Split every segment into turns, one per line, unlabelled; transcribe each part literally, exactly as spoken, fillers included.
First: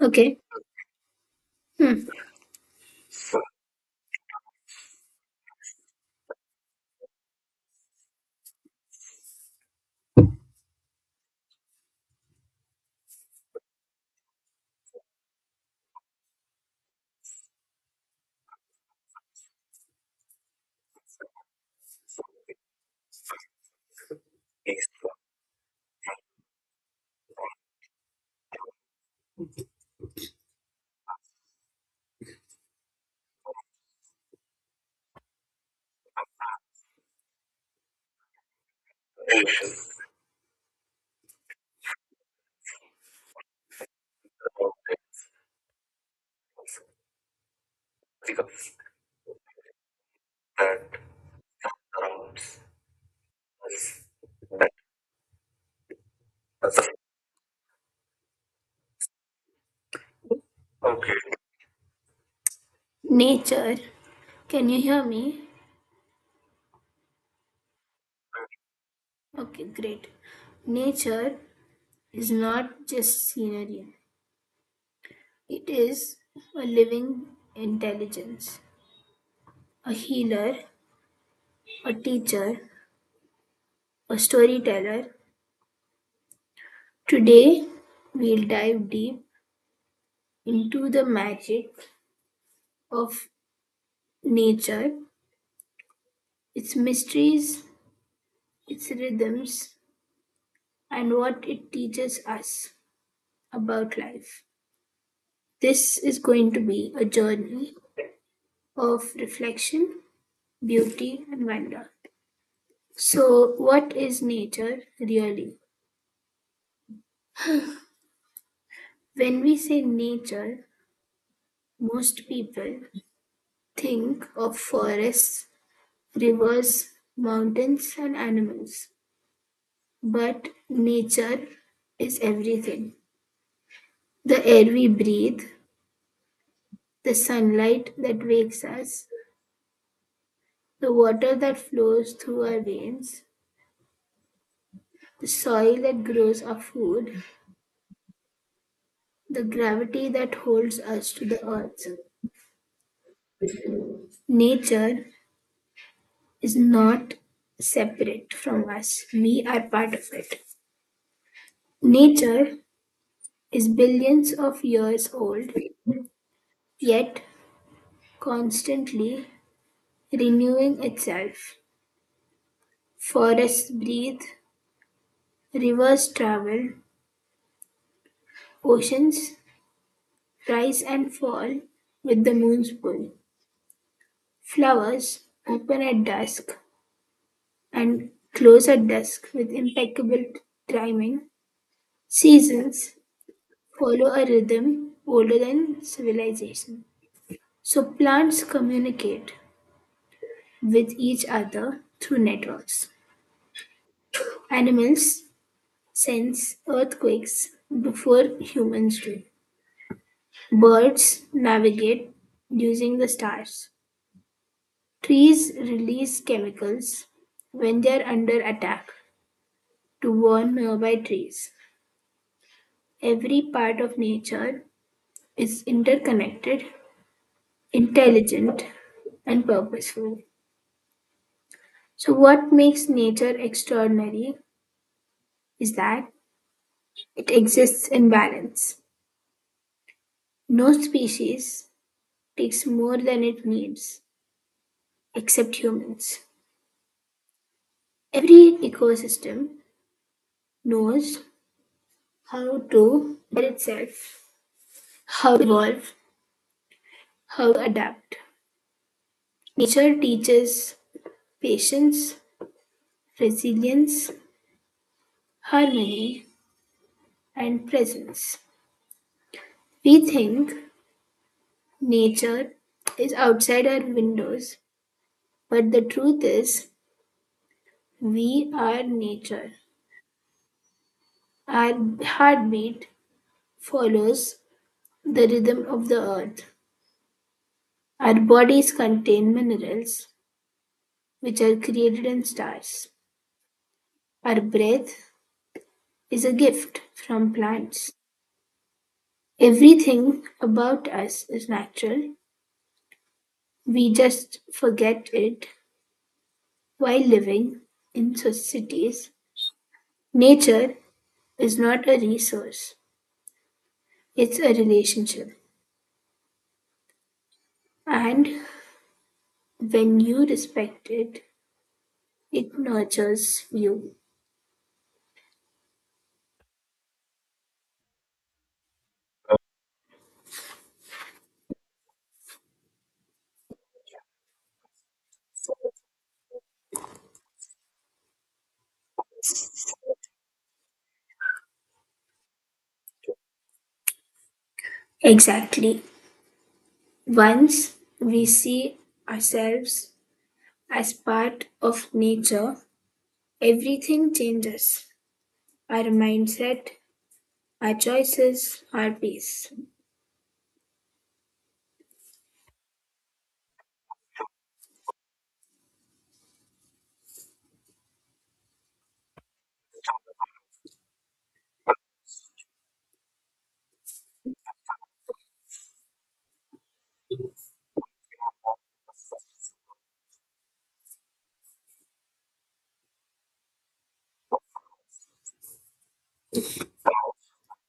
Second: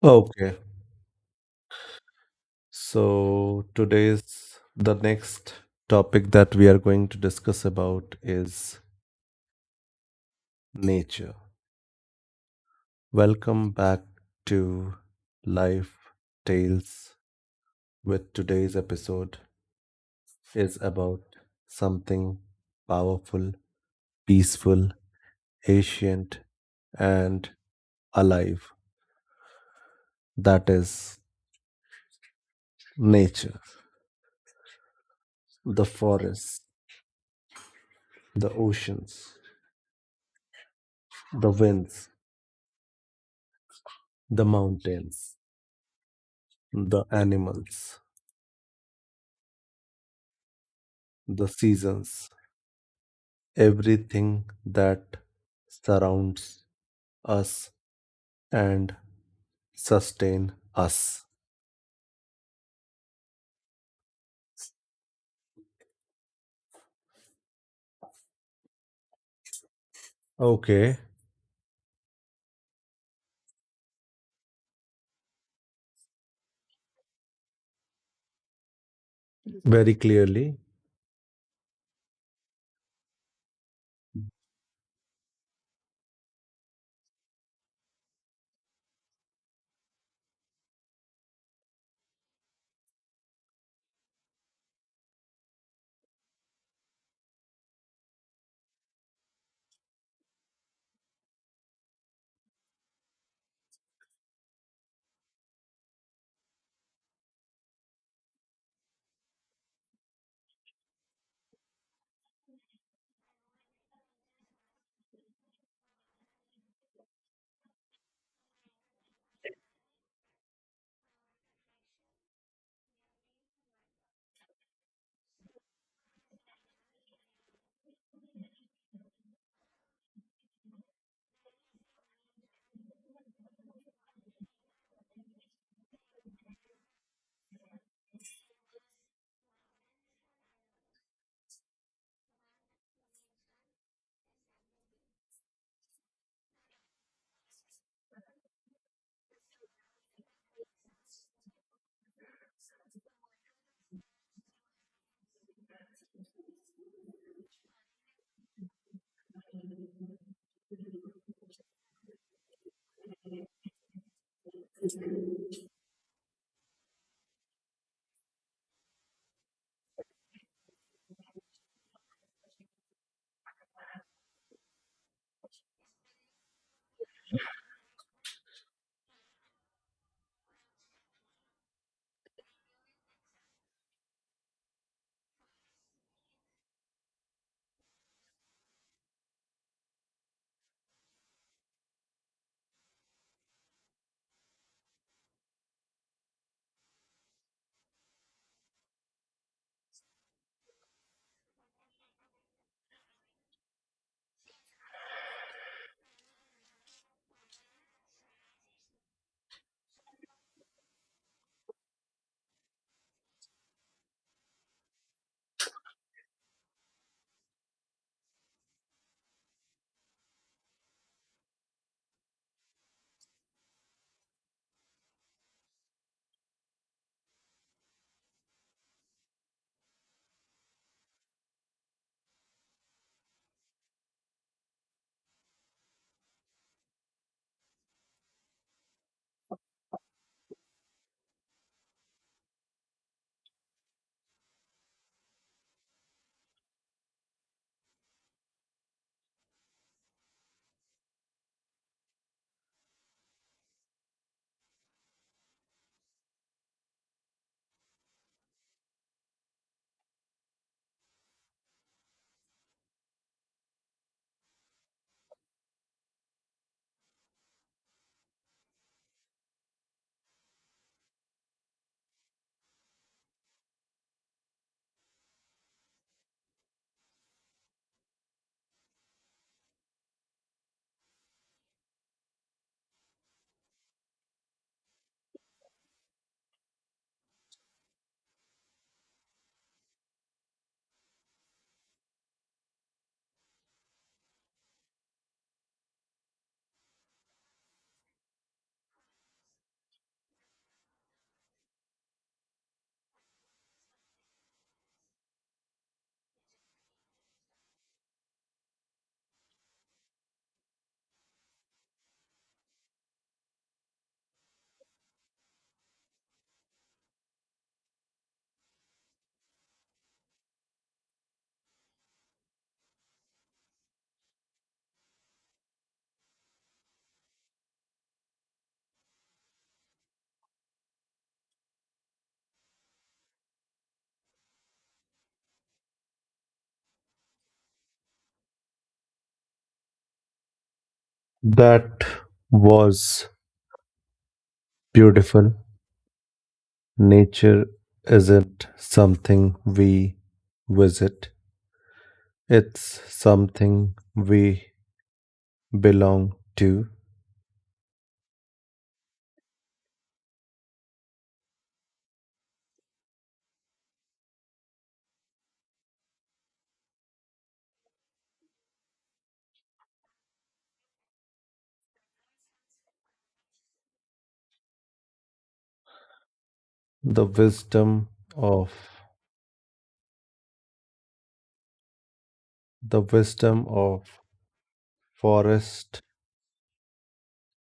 Okay.
Okay,
Hmm.
so today's the next topic that we are going to discuss about is nature. Welcome back to Life Tales with today's episode is about something powerful, peaceful, ancient and alive. That is nature, the forests, the oceans,
There is
the winds, the
no
mountains,
difference
the animals
because that
the seasons,
surrounds us.
everything
That
that surrounds
doesn't.
us and sustain
Okay.
us.
Nature. Can you hear me? Okay, great.
Okay,
Nature is not just scenery, it is a living intelligence, a
very
healer,
clearly.
a teacher, a storyteller. Today, we'll dive deep into the magic of nature, its mysteries, its rhythms, and what it teaches us about life. This is going to be a journey of reflection, beauty, and wonder. So, what is nature really? When we say nature, most people think of forests, rivers, mountains, and animals. But nature is everything: the air we breathe, the sunlight that wakes us, the water that flows through our veins, the soil that grows our food, the gravity that holds us to the earth. Nature is not separate from us, we are part of it. Nature is billions of years old, yet constantly renewing itself. Forests breathe, rivers travel, oceans rise and fall with the moon's pull. Flowers open at dusk and close at dusk with impeccable timing. Seasons follow a rhythm older than civilization. So plants communicate with each other through networks. Animals sense earthquakes before humans do. Birds navigate using the stars. Trees release chemicals when they are under attack to warn nearby trees. Every part of nature is interconnected, intelligent, and purposeful. So, what makes nature extraordinary is that it exists in balance. No species takes more than it needs, except humans. Every ecosystem knows how to better itself, how to evolve, how to adapt. Nature teaches patience, resilience, harmony, and presence. We think nature is outside our windows, but the truth is, we are nature. Our heartbeat follows the rhythm of the earth. Our bodies contain minerals, which are created in stars. Our breath is a gift from plants. Everything about us is natural. We just forget it while living in societies. Nature is not a resource, it's a relationship. And when you respect it, it nurtures you.
That was beautiful.
Exactly.
Nature
Once we
isn't
see
something
ourselves
we
as
visit,
part of nature,
it's something
everything
we
changes our
belong
mindset,
to.
our choices, our peace.
The wisdom of the wisdom of forest,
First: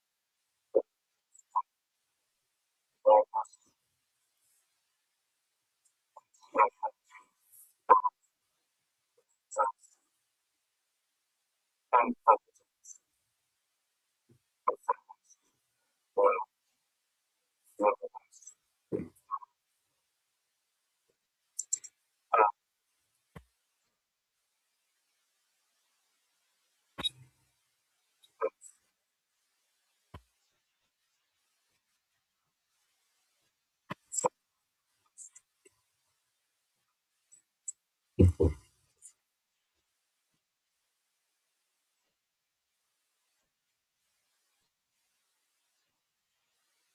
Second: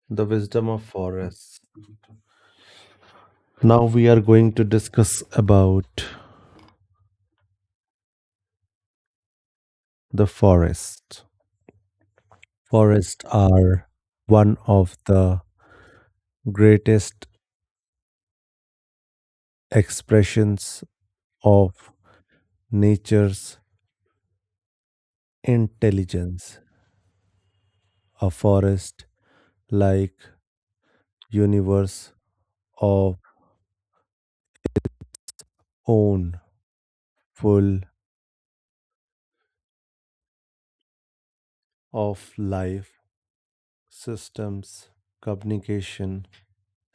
the wisdom of forests. Now we are going to discuss about the forest. Forests are one of the greatest expressions of nature's intelligence. A forest like universe of own, full of life, systems, communication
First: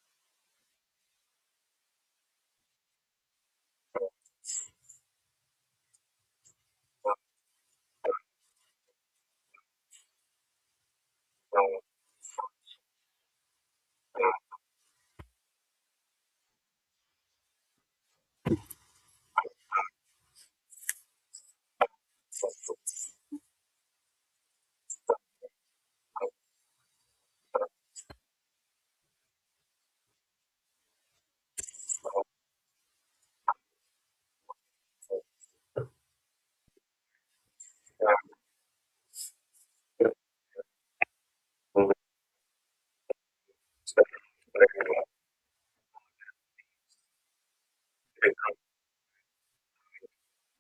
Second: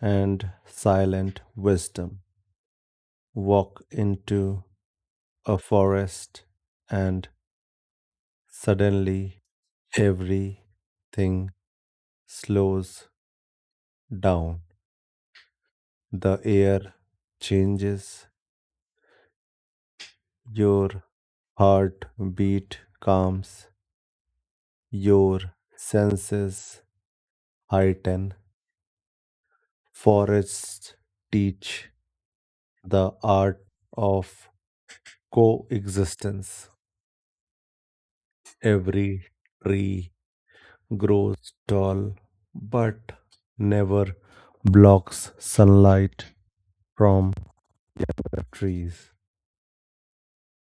and silent wisdom. Walk into a forest and suddenly, everything slows down. The air changes. Your heartbeat calms. Your senses heighten. Forests teach the art of coexistence. Every tree grows tall but never blocks sunlight from the trees.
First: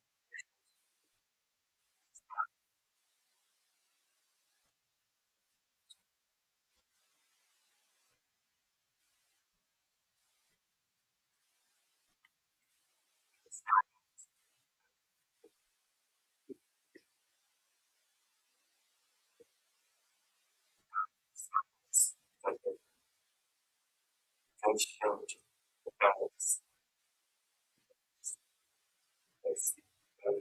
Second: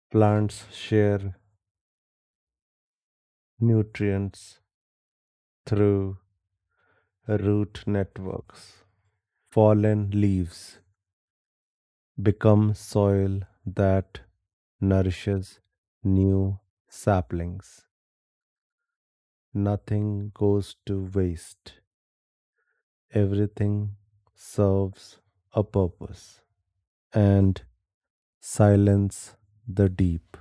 Plants share nutrients through root networks. Fallen leaves become soil that nourishes new saplings. Nothing goes to waste. Everything serves a purpose. And silence the deep.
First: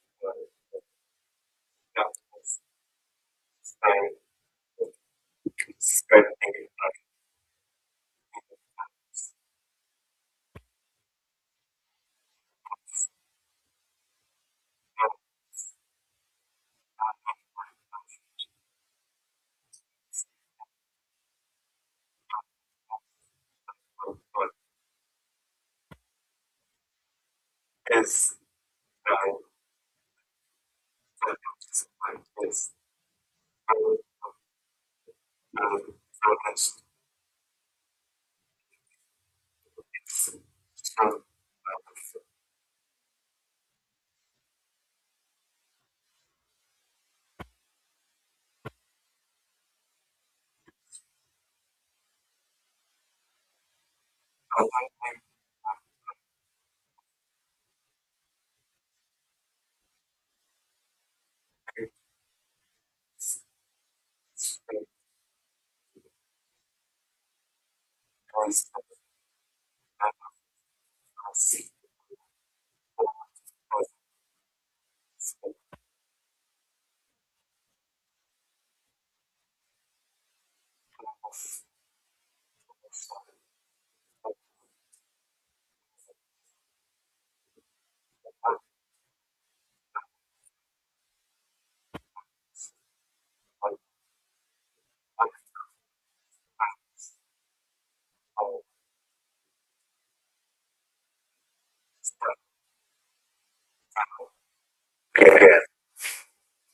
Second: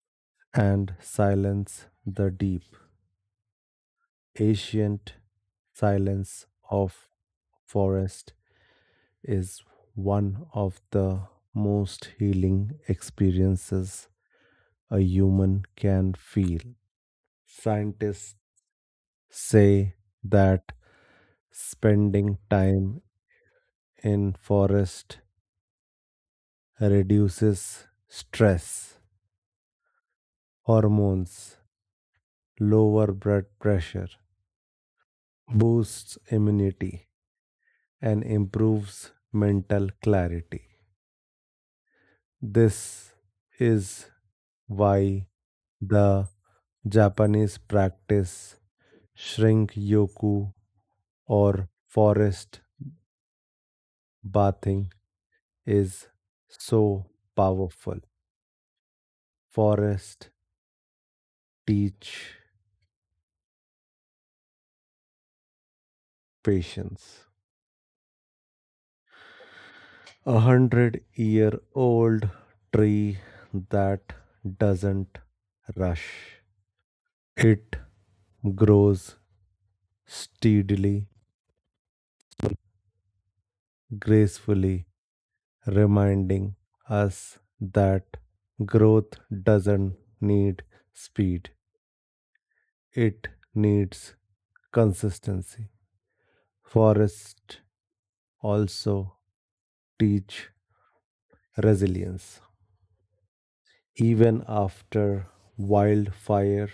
And silence
Mm.
the deep. Ancient silence of forest is one of the most healing experiences a human can feel. Scientists say that spending time in forest reduces stress, hormones, lower blood pressure, boosts immunity and improves mental clarity. This is why the Japanese practice shrink yoku or forest bathing is so powerful. Forest teach patience. A hundred-year-old tree that doesn't rush. It grows steadily, gracefully, reminding us that growth doesn't need speed, it needs consistency. Forests also teach resilience. Even after wildfire,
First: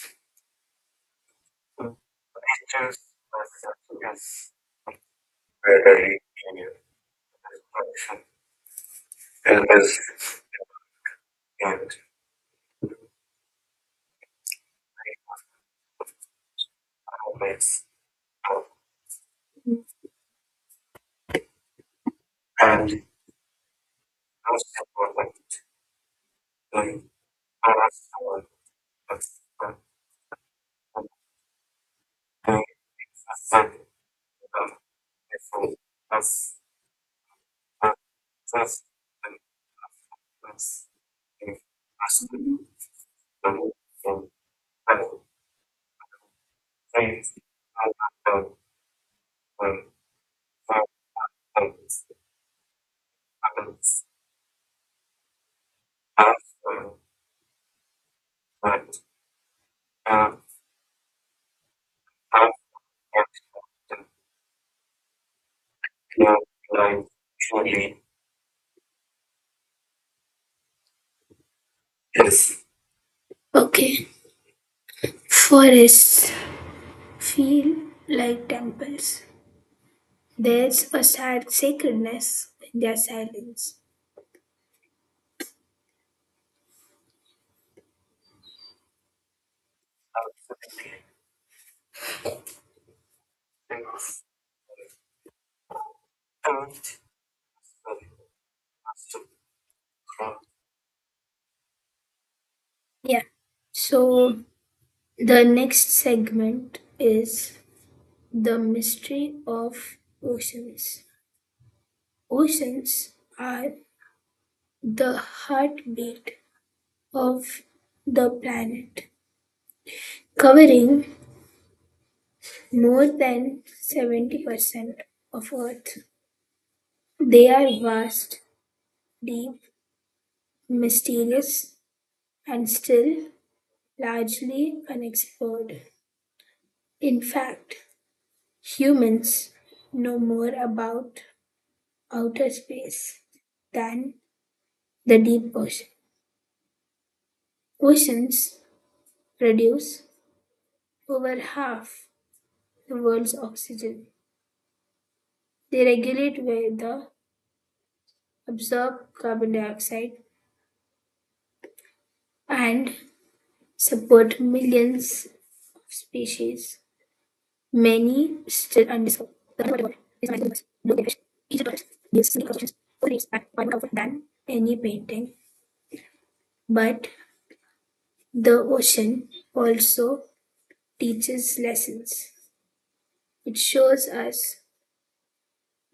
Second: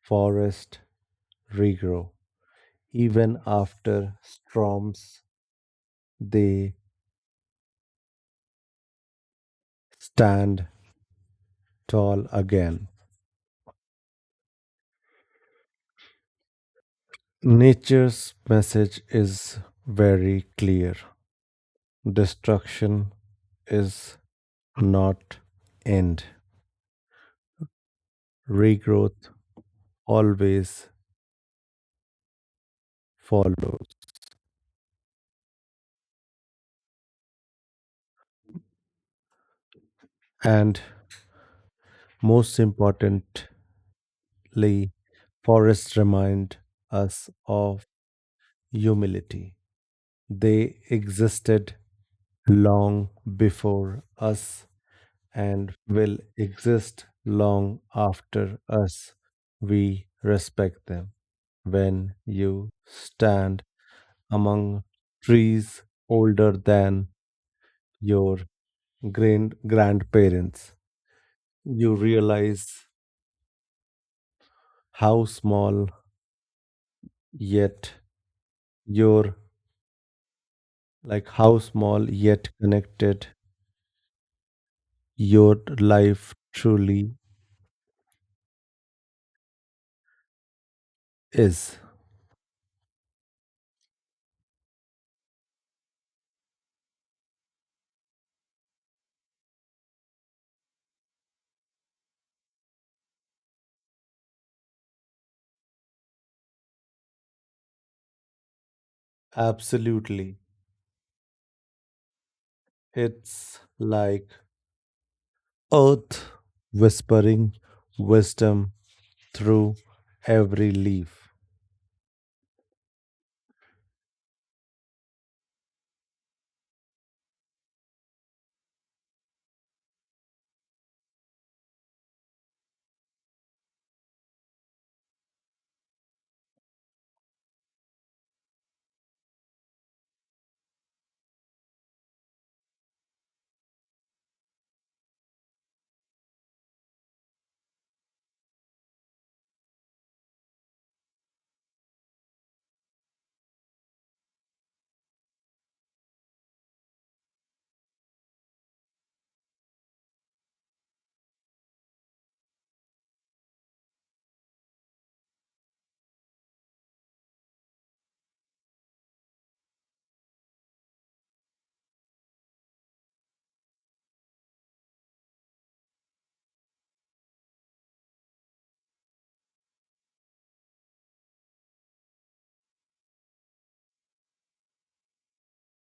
forests
Mm.
regrow. Even after storms, they stand tall again. Nature's message is very clear.
And
Destruction is
most
not end.
important,
Regrowth always follows. And most importantly, forests remind us of humility. They existed long before us and will exist long after us. We respect them. When you stand among trees older than your grand grandparents, you realize
okay,
how small
forests feel
yet
like temples.
your
There's a
like
sad
how small yet
sacredness in their
connected
silence.
your life truly is.
Yeah. So the next segment is the mystery of
Absolutely.
oceans. Oceans
It's
are
like
the
earth
heartbeat
whispering
of the
wisdom
planet,
through every
covering
leaf.
more than seventy percent of Earth. They are vast, deep, mysterious, and still largely unexplored. In fact, humans know more about outer space than the deep ocean. Oceans produce over half the world's oxygen. They regulate weather, absorb carbon dioxide, and support millions of species, many still undiscovered. The underwater world is amazing universe. Blue jellyfish, Egypt tortoise, gives sleeping constructions, full leaves, and more comfort than any painting. But the ocean also teaches lessons. It shows us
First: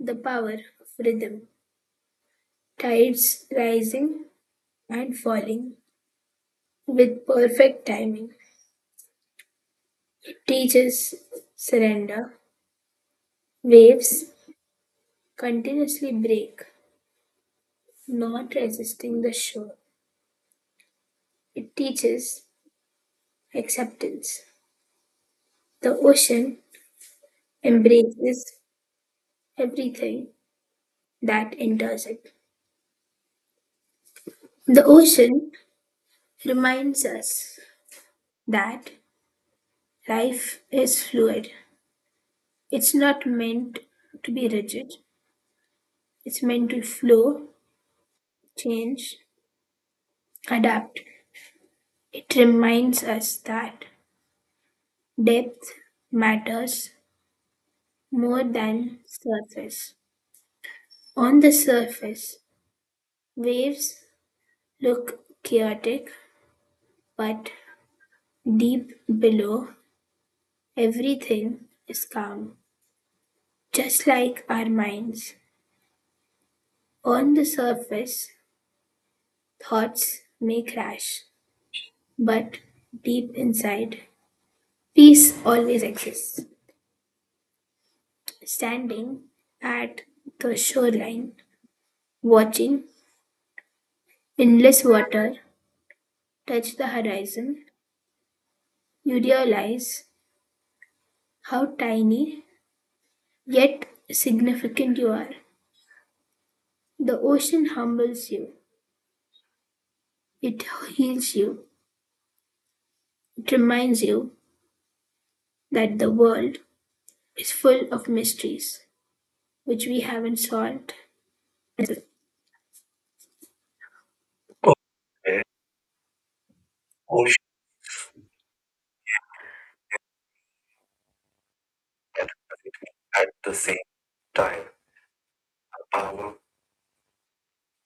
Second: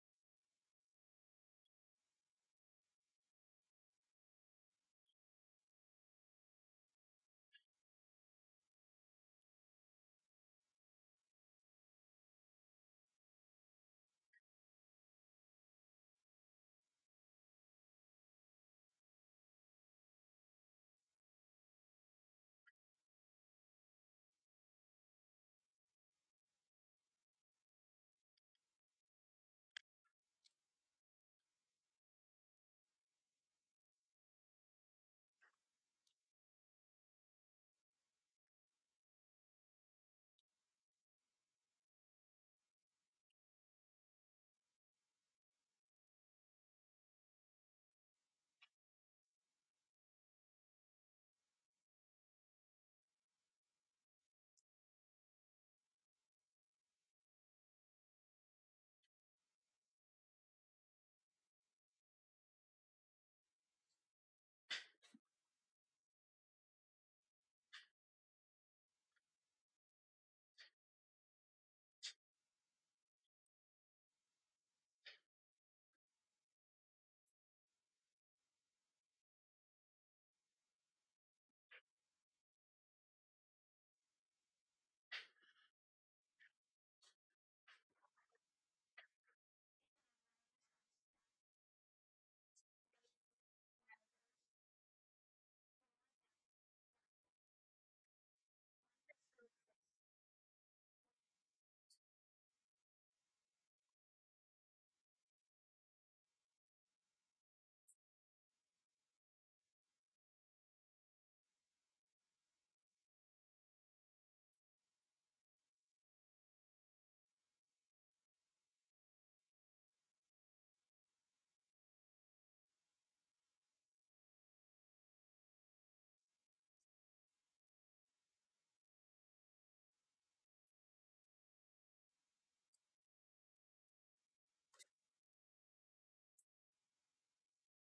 the power of rhythm, tides rising and falling with perfect timing. It teaches surrender, waves continuously break, not resisting the shore. It teaches acceptance. The ocean embraces everything that enters it. The ocean reminds us that life is fluid. It's not meant to be rigid, it's meant to flow, change, adapt. It reminds us that depth matters more than surface. On the surface, waves look chaotic, but deep below, everything is calm, just like our minds. On the surface, thoughts may crash, but deep inside, peace always exists. Standing at the shoreline, watching endless water touch the horizon, you realize how tiny yet significant you are. The ocean humbles you, it heals you, it reminds you that the world is full of mysteries which we haven't solved. Ocean at the same time, the power,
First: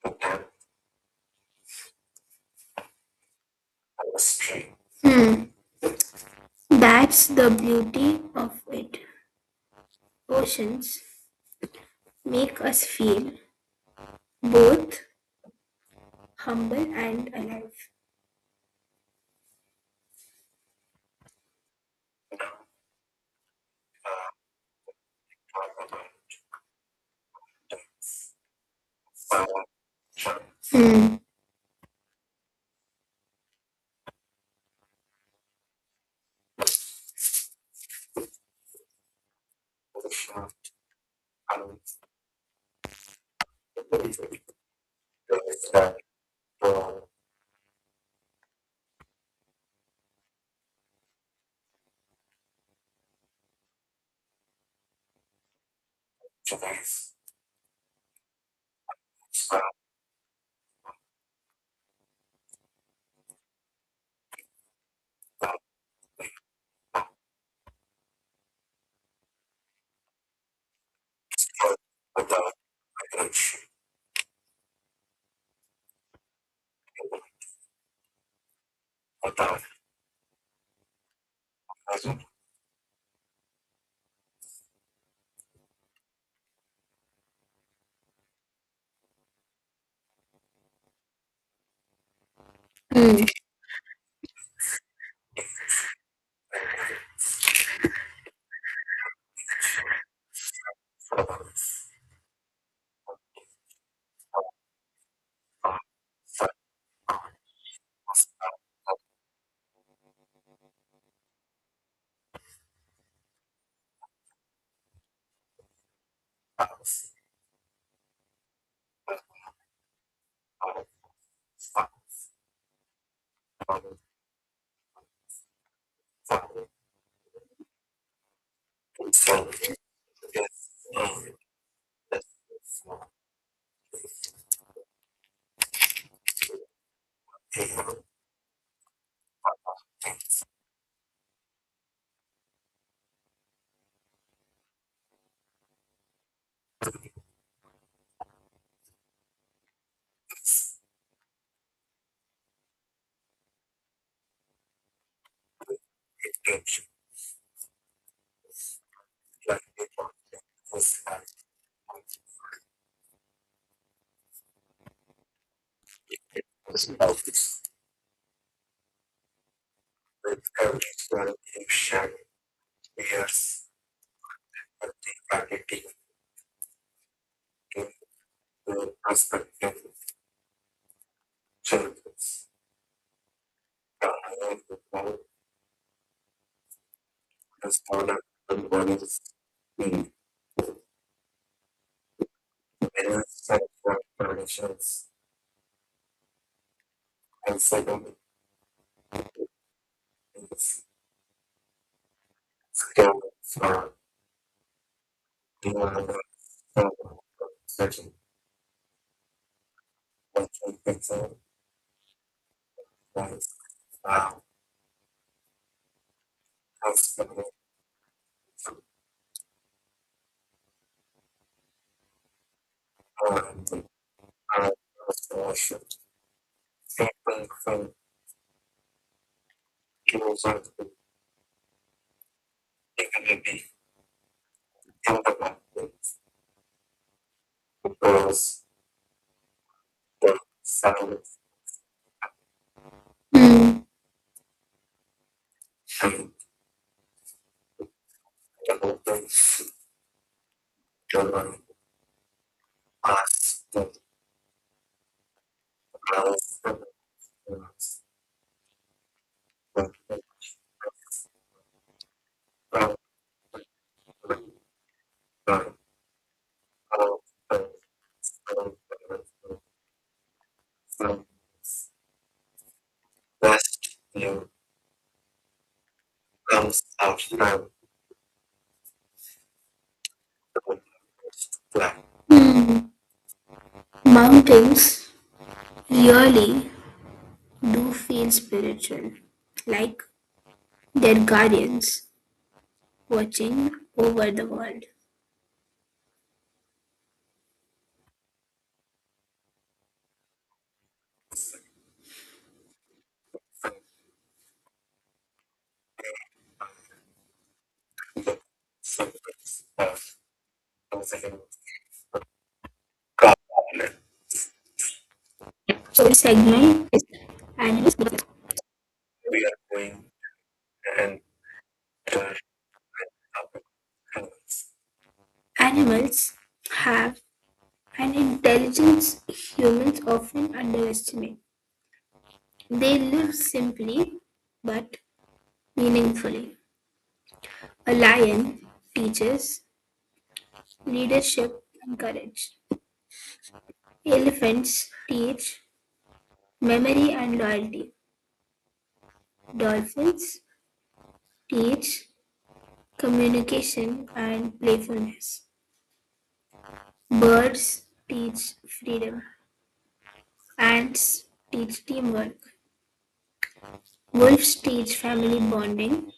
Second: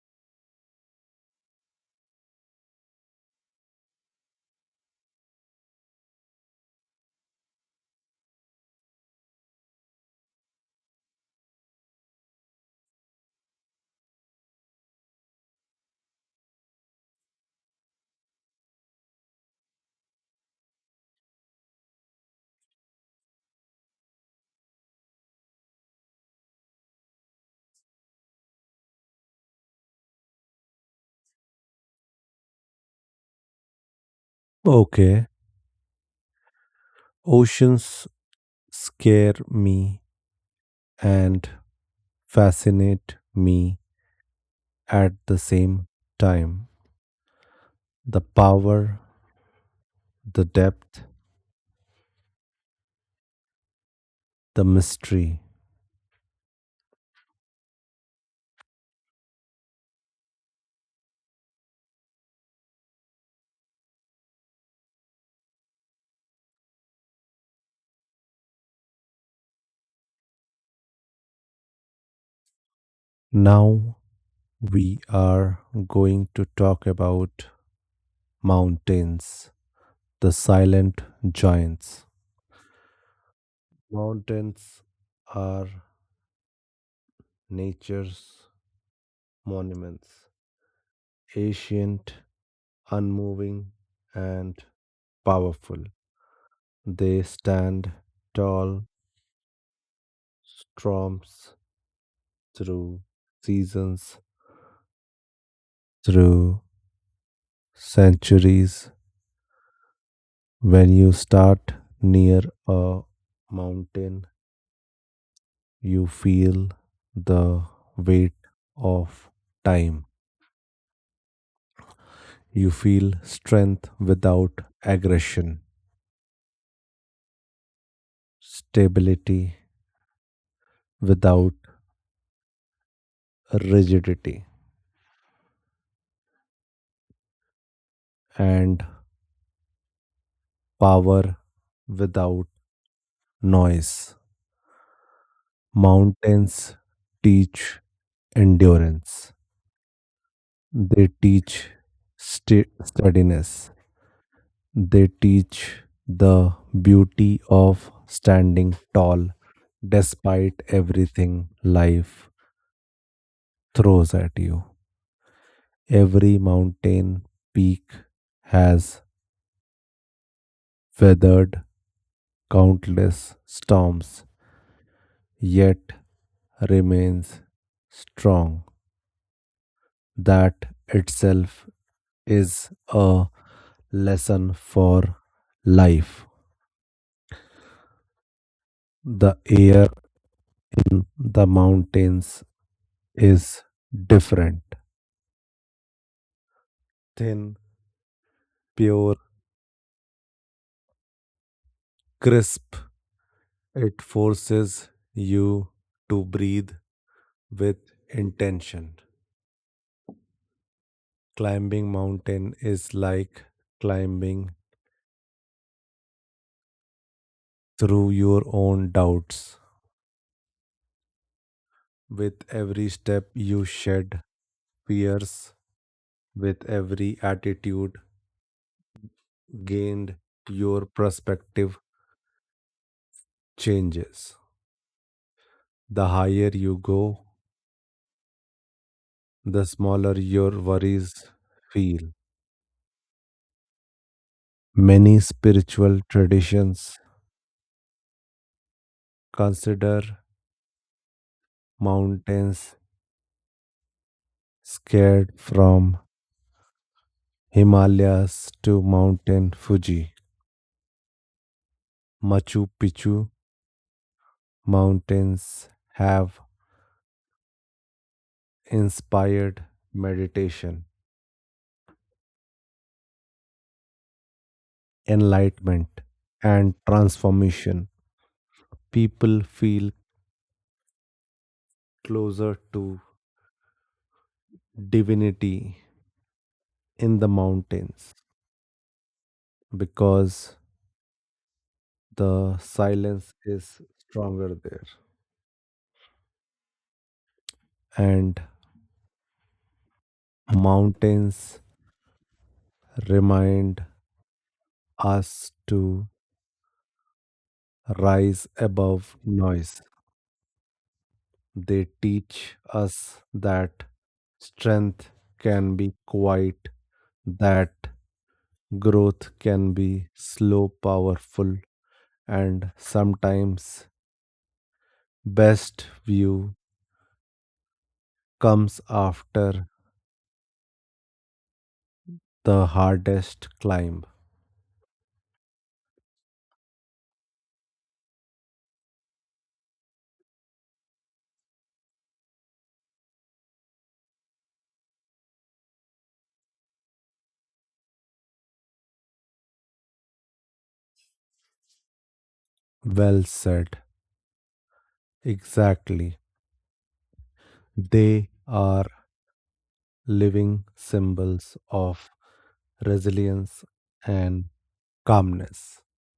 and hmm, that's the beauty of it. Oceans make us feel both humble and alive. Hmm.
Okay, oceans scare me and fascinate me
Hmm.
at the same time. The power, the depth, the mystery. Now we are going to talk about mountains, the silent giants. Mountains are nature's monuments, ancient, unmoving, and powerful. They stand tall, storms through seasons, through centuries. When you start near a mountain, you feel the weight of time. You feel strength without aggression, stability without rigidity, and power without noise. Mountains teach endurance, they teach sta- steadiness. They teach the beauty of standing tall despite everything life throws at you. Every mountain peak has weathered countless
Yes.
storms,
Practicing
yet remains strong.
the perspective
That itself
changes.
is a
The
lesson
higher the
for
goal,
life.
the smaller the bodies
The air,
need.
the mountains
Many
is
software
different,
productions
thin,
also don't
pure,
use
crisp.
scale for
It forces you
the
to breathe with
searching
intention.
what can pixel
Climbing mountain is like
points are
climbing
possible
through your
to
own doubts. With every step
earn
you
the
shed
power of
fears,
solution.
with every
People from
attitude gained,
users
your perspective
dignity
changes.
in the market
The higher you go,
because
the smaller
mm.
your worries feel.
Mm.
Many spiritual traditions consider mountains scared, from Himalayas to Mountain Fuji. Machu Picchu mountains have inspired meditation, enlightenment, and transformation. People feel closer to
Mountains
divinity
really
in the
do
mountains
feel spiritual, like
because
their guardians
the silence
watching
is
over the
stronger there.
world.
And mountains remind us to rise above noise. They teach us
Car
that
outlet.
strength can be
So this
quiet,
segment is
that
animals.
growth
We are
can be
going
slow,
and
powerful,
uh,
and sometimes
animals.
best
Animals
view
have an
comes
intelligence
after
humans often underestimate.
the
They live
hardest climb.
simply but meaningfully. A lion teaches leadership and courage. Elephants teach memory and loyalty. Dolphins teach
Well said.
communication and playfulness.
Exactly.
Birds
They
teach
are
freedom.
living
Ants
symbols
teach
of
teamwork.
resilience and
Wolves teach family
calmness.
bonding.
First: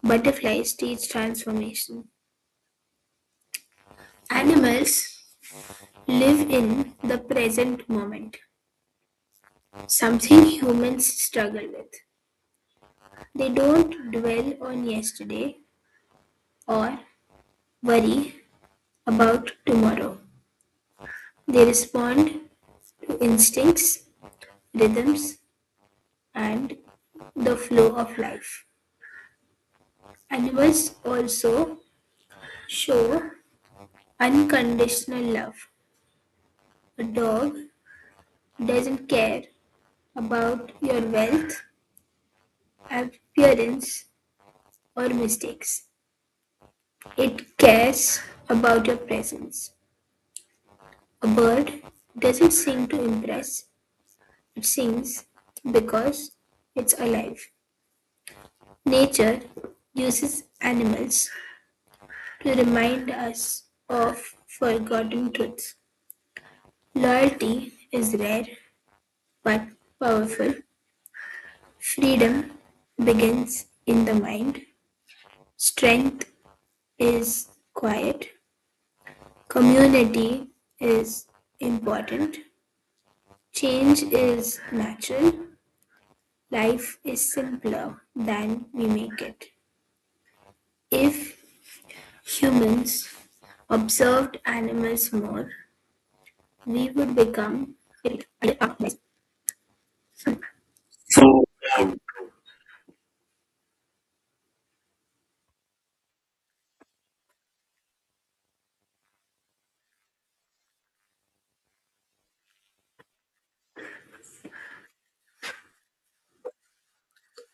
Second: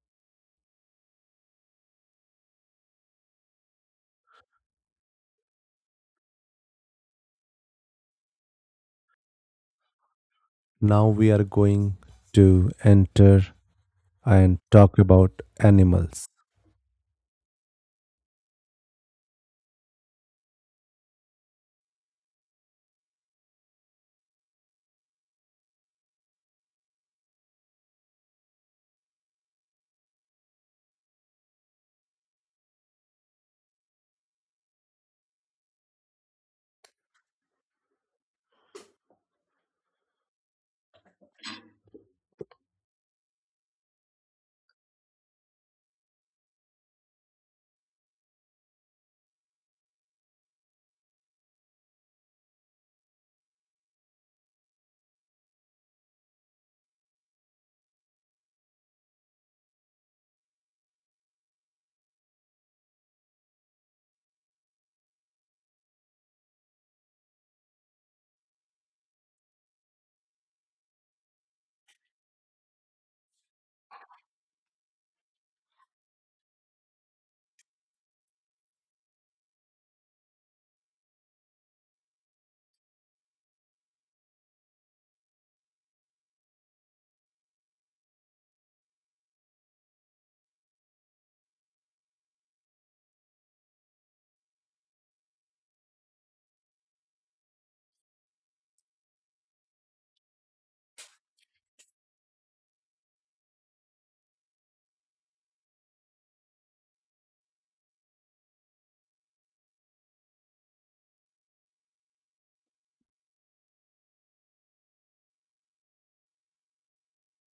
Butterflies teach transformation. Animals live in the present moment, something humans
Now we are
struggle with.
going to enter
They don't dwell
and
on
talk about
yesterday
animals.
or worry about tomorrow. They respond to instincts, rhythms, and the flow of life. Animals also show unconditional love. A dog doesn't care about your wealth, appearance, or mistakes. It cares about your presence. A bird doesn't sing to impress, it sings because it's alive. Nature uses animals to remind us of forgotten truths. Loyalty is rare but powerful. Freedom begins in the mind. Strength is quiet. Community is important. Change is natural. Life is simpler than we make it. If humans observed animals more, we would become. So, um,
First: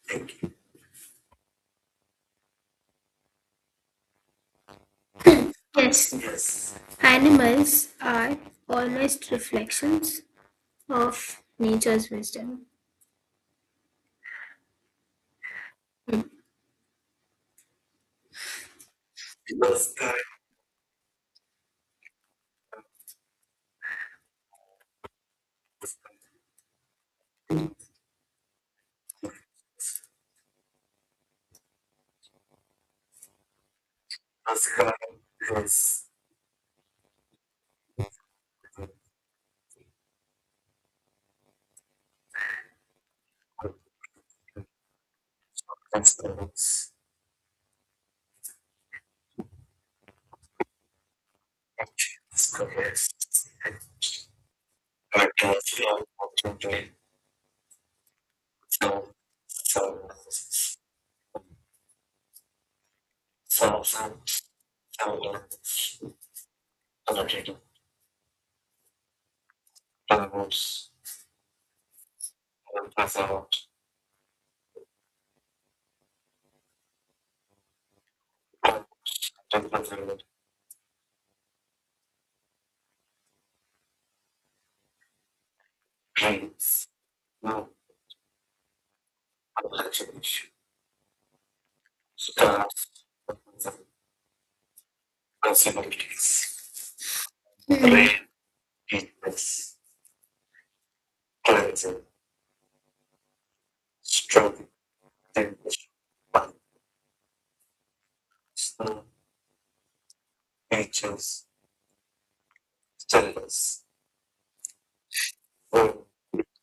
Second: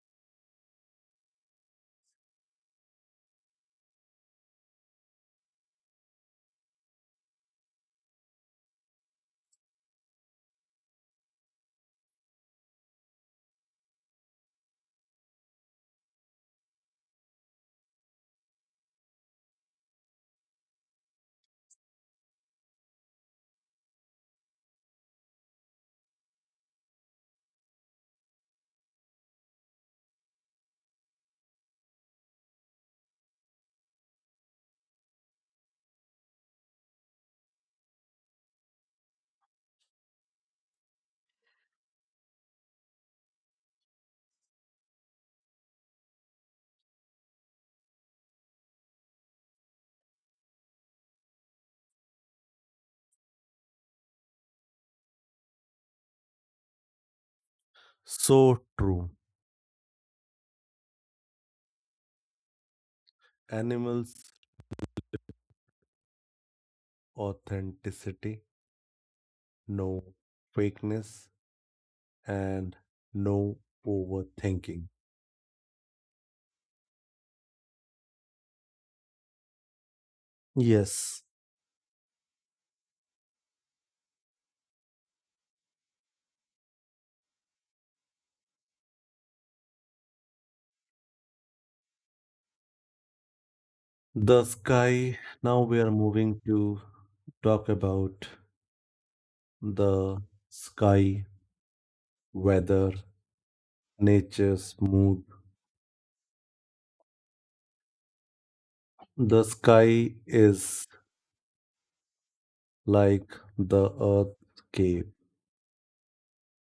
thank you. Yes, yes. Animals are almost reflections of nature's wisdom. Namaskar. That's correct. Yes. That's correct. That's correct. But that's not what you did.
So
So,
true.
so, so, so,
Animals,
so, other people,
authenticity, no
other groups,
fakeness, and
other pass out,
no overthinking.
other pass out,
Yes,
pains, no, other actions, stars,
the sky. Now we are
possibilities.
moving to talk
Play,
about
fitness,
the sky,
cleansing,
weather,
strong,
nature's mood.
temptation, snow,
The sky is
anxious,
like
stillness,
the earth's cave,
road,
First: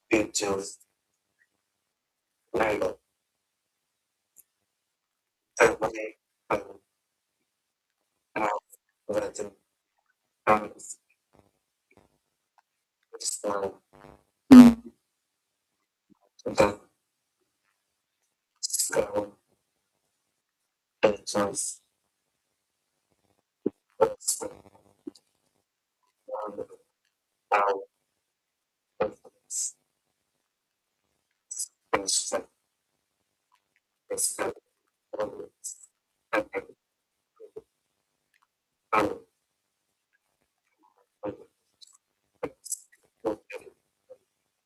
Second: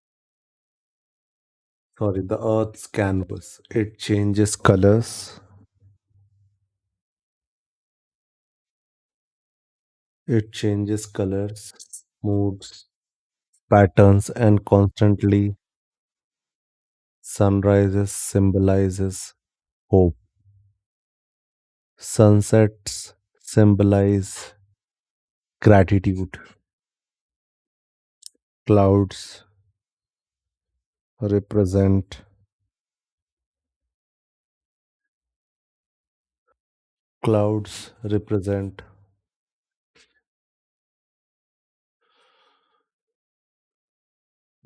beaches,
sorry, the
light,
Earth's canvas. It changes colors,
away, home, mouth, weather,
it
promise,
changes colors, moods,
snow,
patterns, and
the
constantly. Sunrises
snow,
symbolizes hope,
anxious,
sunsets
whisper,
symbolize gratitude,
wonder, hour,
clouds
influence,
represent
instant, discover, moments, and
clouds represent
hour, moments,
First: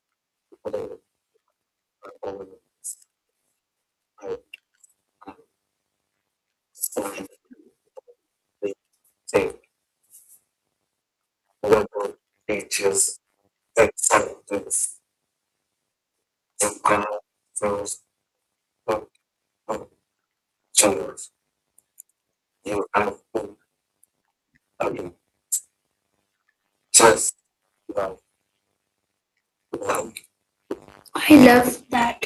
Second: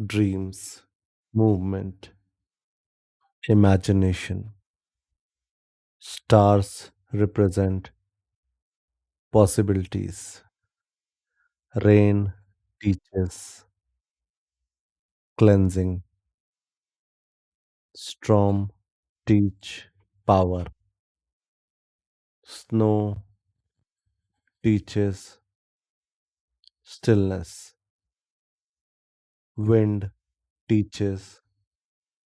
dreams,
whatever,
movement,
over, I,
imagination, stars
sign,
represent
they, take,
possibilities,
level,
rain
beaches,
teaches
acceptance,
cleansing.
you can choose
Storm
to
teach power.
choose. You
Snow
have to agree.
teaches
Just
stillness.
love
Wind
love. I
teaches
love that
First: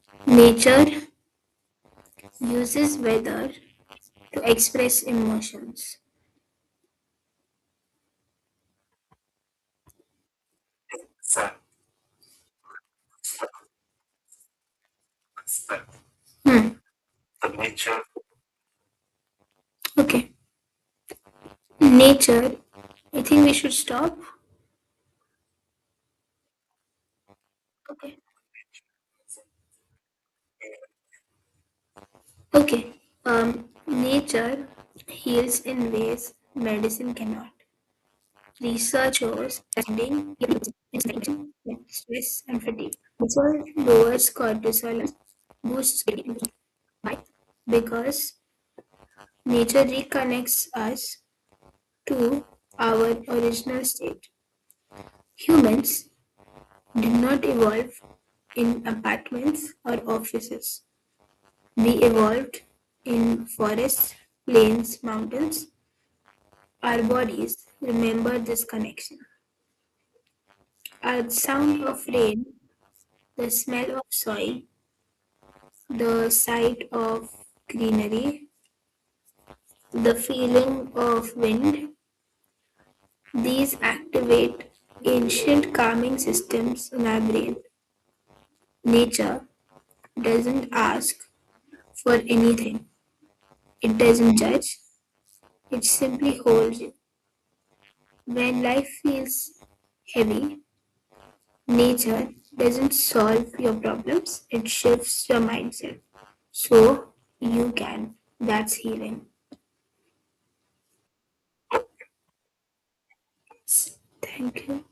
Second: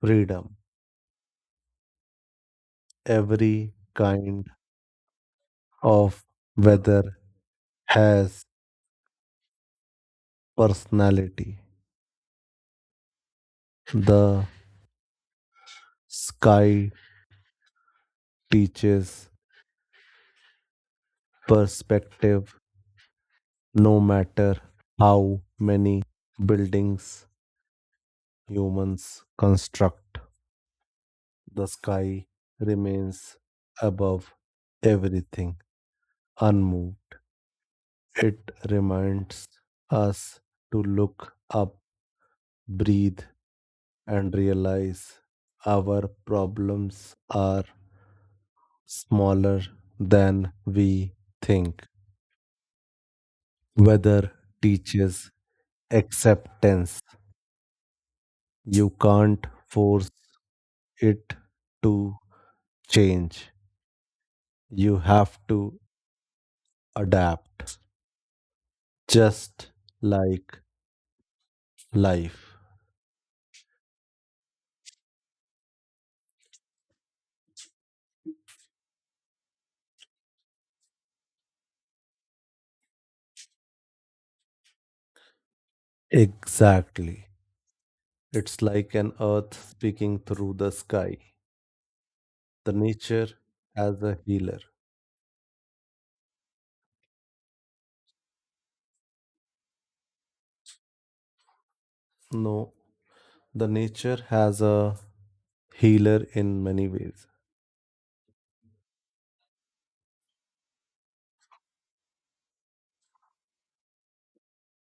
freedom.
nature uses weather
Every
to
kind
express emotions.
of weather has
Sun,
personality.
sun,
The
sun. Hmm.
sky
The nature.
teaches
Okay. Nature.
perspective
I think we should
no
stop.
matter how many buildings
Okay.
humans construct. The sky
Okay.
remains
Um,
above
nature
everything,
heals in ways medicine
unmoved.
cannot.
It reminds
Researchers studying
us to look
inflammation,
up,
stress, and fatigue.
breathe,
Cortisol lowers
and
cortisol,
realize
boosts
our
creativity.
problems
Why?
are
Because
smaller
nature
than
reconnects
we
us
think.
to our original state.
Weather teaches
Humans
acceptance.
did not evolve in
You can't
apartments or
force
offices.
it
We
to
evolved in
change.
forests,
You
plains,
have
mountains.
to
Our bodies
adapt,
remember this connection.
just like
Our sound of rain,
life.
the smell of soil, the sight of greenery, the feeling of wind, these activate ancient calming systems in our
Exactly.
brain.
It's like an
Nature
earth speaking through
doesn't
the sky.
ask for
The
anything,
nature
it
has a
doesn't
healer.
judge, it simply holds you. When life feels heavy, nature
No,
doesn't solve
the
your
nature
problems,
has
it
a
shifts your mindset
healer in many
so
ways.
you can. That's healing. Thank you.